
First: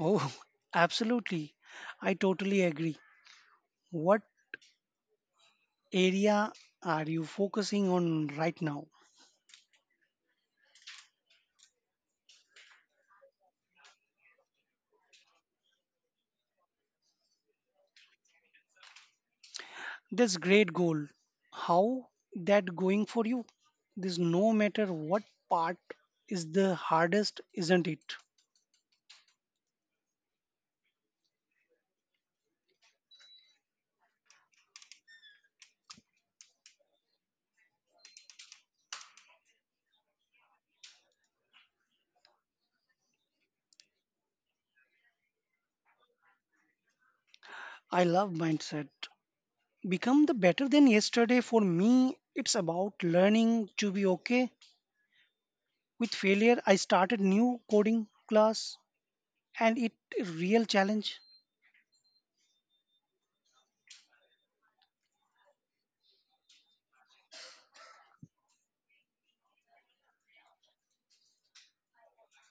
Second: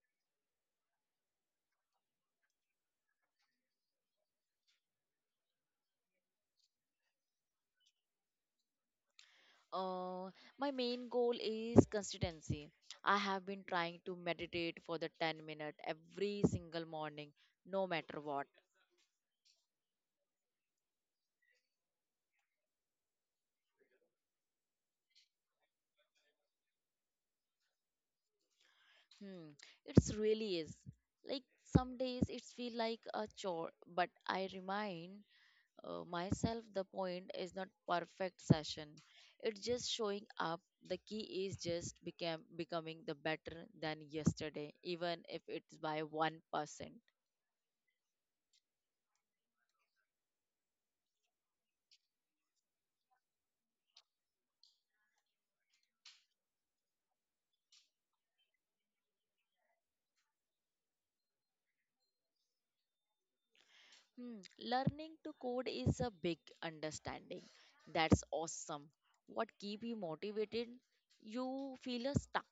Oh, absolutely. I totally agree. What area are you focusing on right now?
Uh, my main goal is consistency. I have been trying to meditate for the 10-minute every single morning, no matter what.
That's great goal. How that going for you? This no matter what part is the hardest, isn't it?
Hmm, it's really is. Like some days it feel like a chore, but I remind myself the point is not perfect session. It's just showing up. The key is just become becoming the better than yesterday, even if it's by 1%.
I love mindset. Become the better than yesterday for me. It's about learning to be okay with failure. I started new coding class and it a real challenge.
Hmm, learning to code is a big understanding. That's awesome. What keep you motivated? You feel stuck.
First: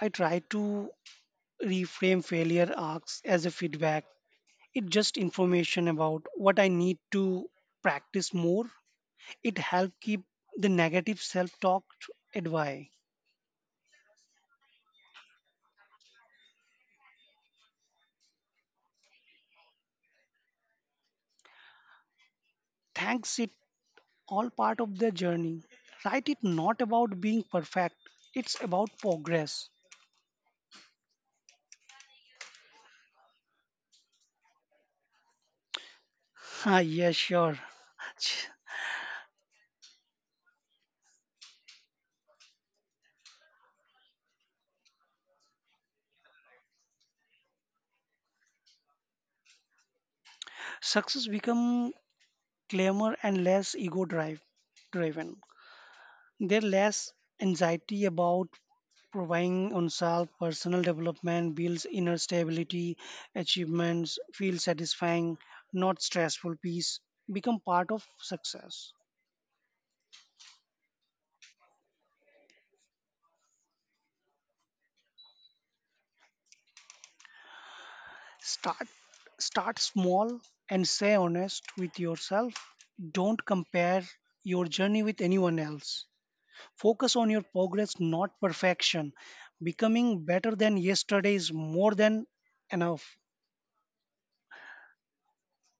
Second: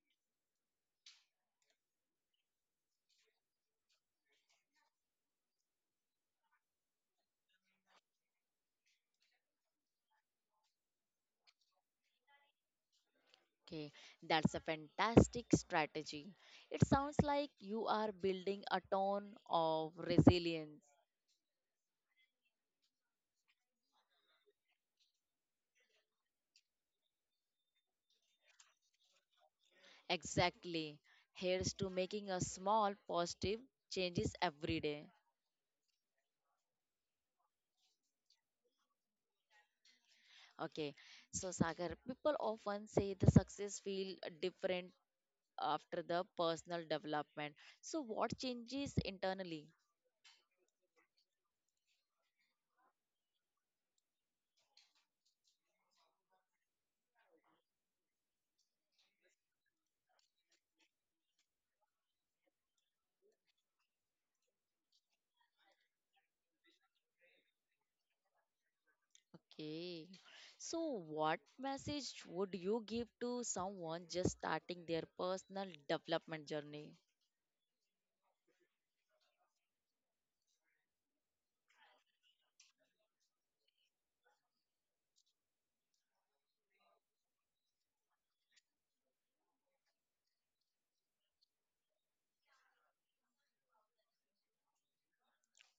I try to reframe failure arcs as a feedback. It just information about what I need to practice more. It help keep the negative self-talk at bay.
Okay, that's a fantastic strategy. It sounds like you are building a tone of resilience.
Thanks, it all part of the journey. Write it not about being perfect. It's about progress.
Exactly. Here's to making a small positive changes every day.
Ah, yeah, sure. Ch-
Okay, so Sagar, people often say the success feel different after the personal development. So, what changes internally?
Success become clamor and less ego driven. There less anxiety about providing oneself. Personal development builds inner stability. Achievements feel satisfying, not stressful. Peace become part of success.
Okay. So, what message would you give to someone just starting their personal development journey?
Start, small and stay honest with yourself. Don't compare your journey with anyone else. Focus on your progress, not perfection. Becoming better than yesterday is more than enough.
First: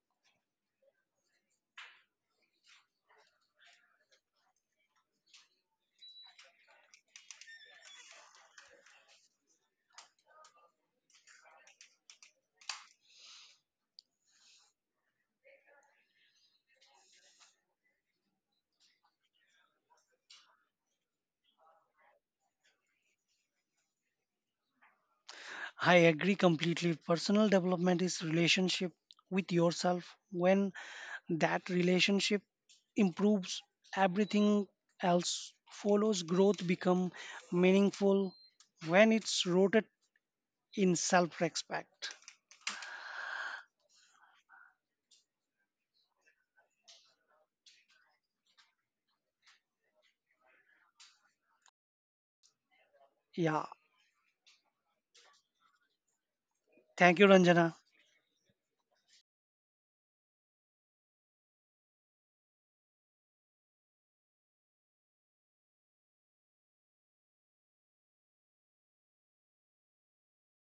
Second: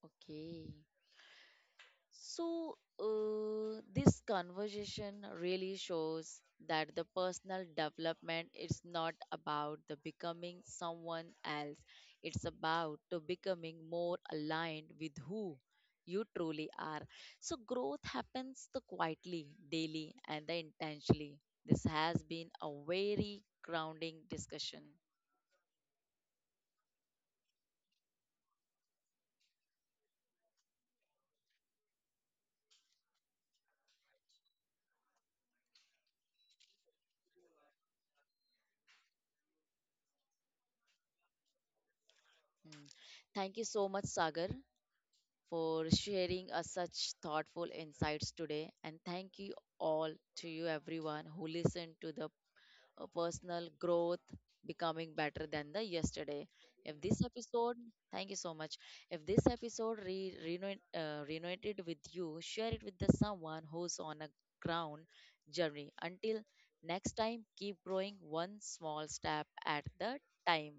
Okay. So, this conversation really shows that the personal development is not about the becoming someone else. It's about to becoming more aligned with who you truly are. So, growth happens the quietly, daily, and the intentionally. This has been a very grounding discussion.
I agree completely. Personal development is relationship with yourself. When that relationship improves, everything else follows. Growth become meaningful when it's rooted in self-respect.
Hmm. Thank you so much, Sagar, for sharing us such thoughtful insights today. And thank you all to you, everyone who listened to the
Yeah,
personal growth becoming better than the yesterday if
thank
this
you, Ranjana.
episode thank you so much if this episode resonated with you share it with the someone who's on a ground journey until next time keep growing one small step at the time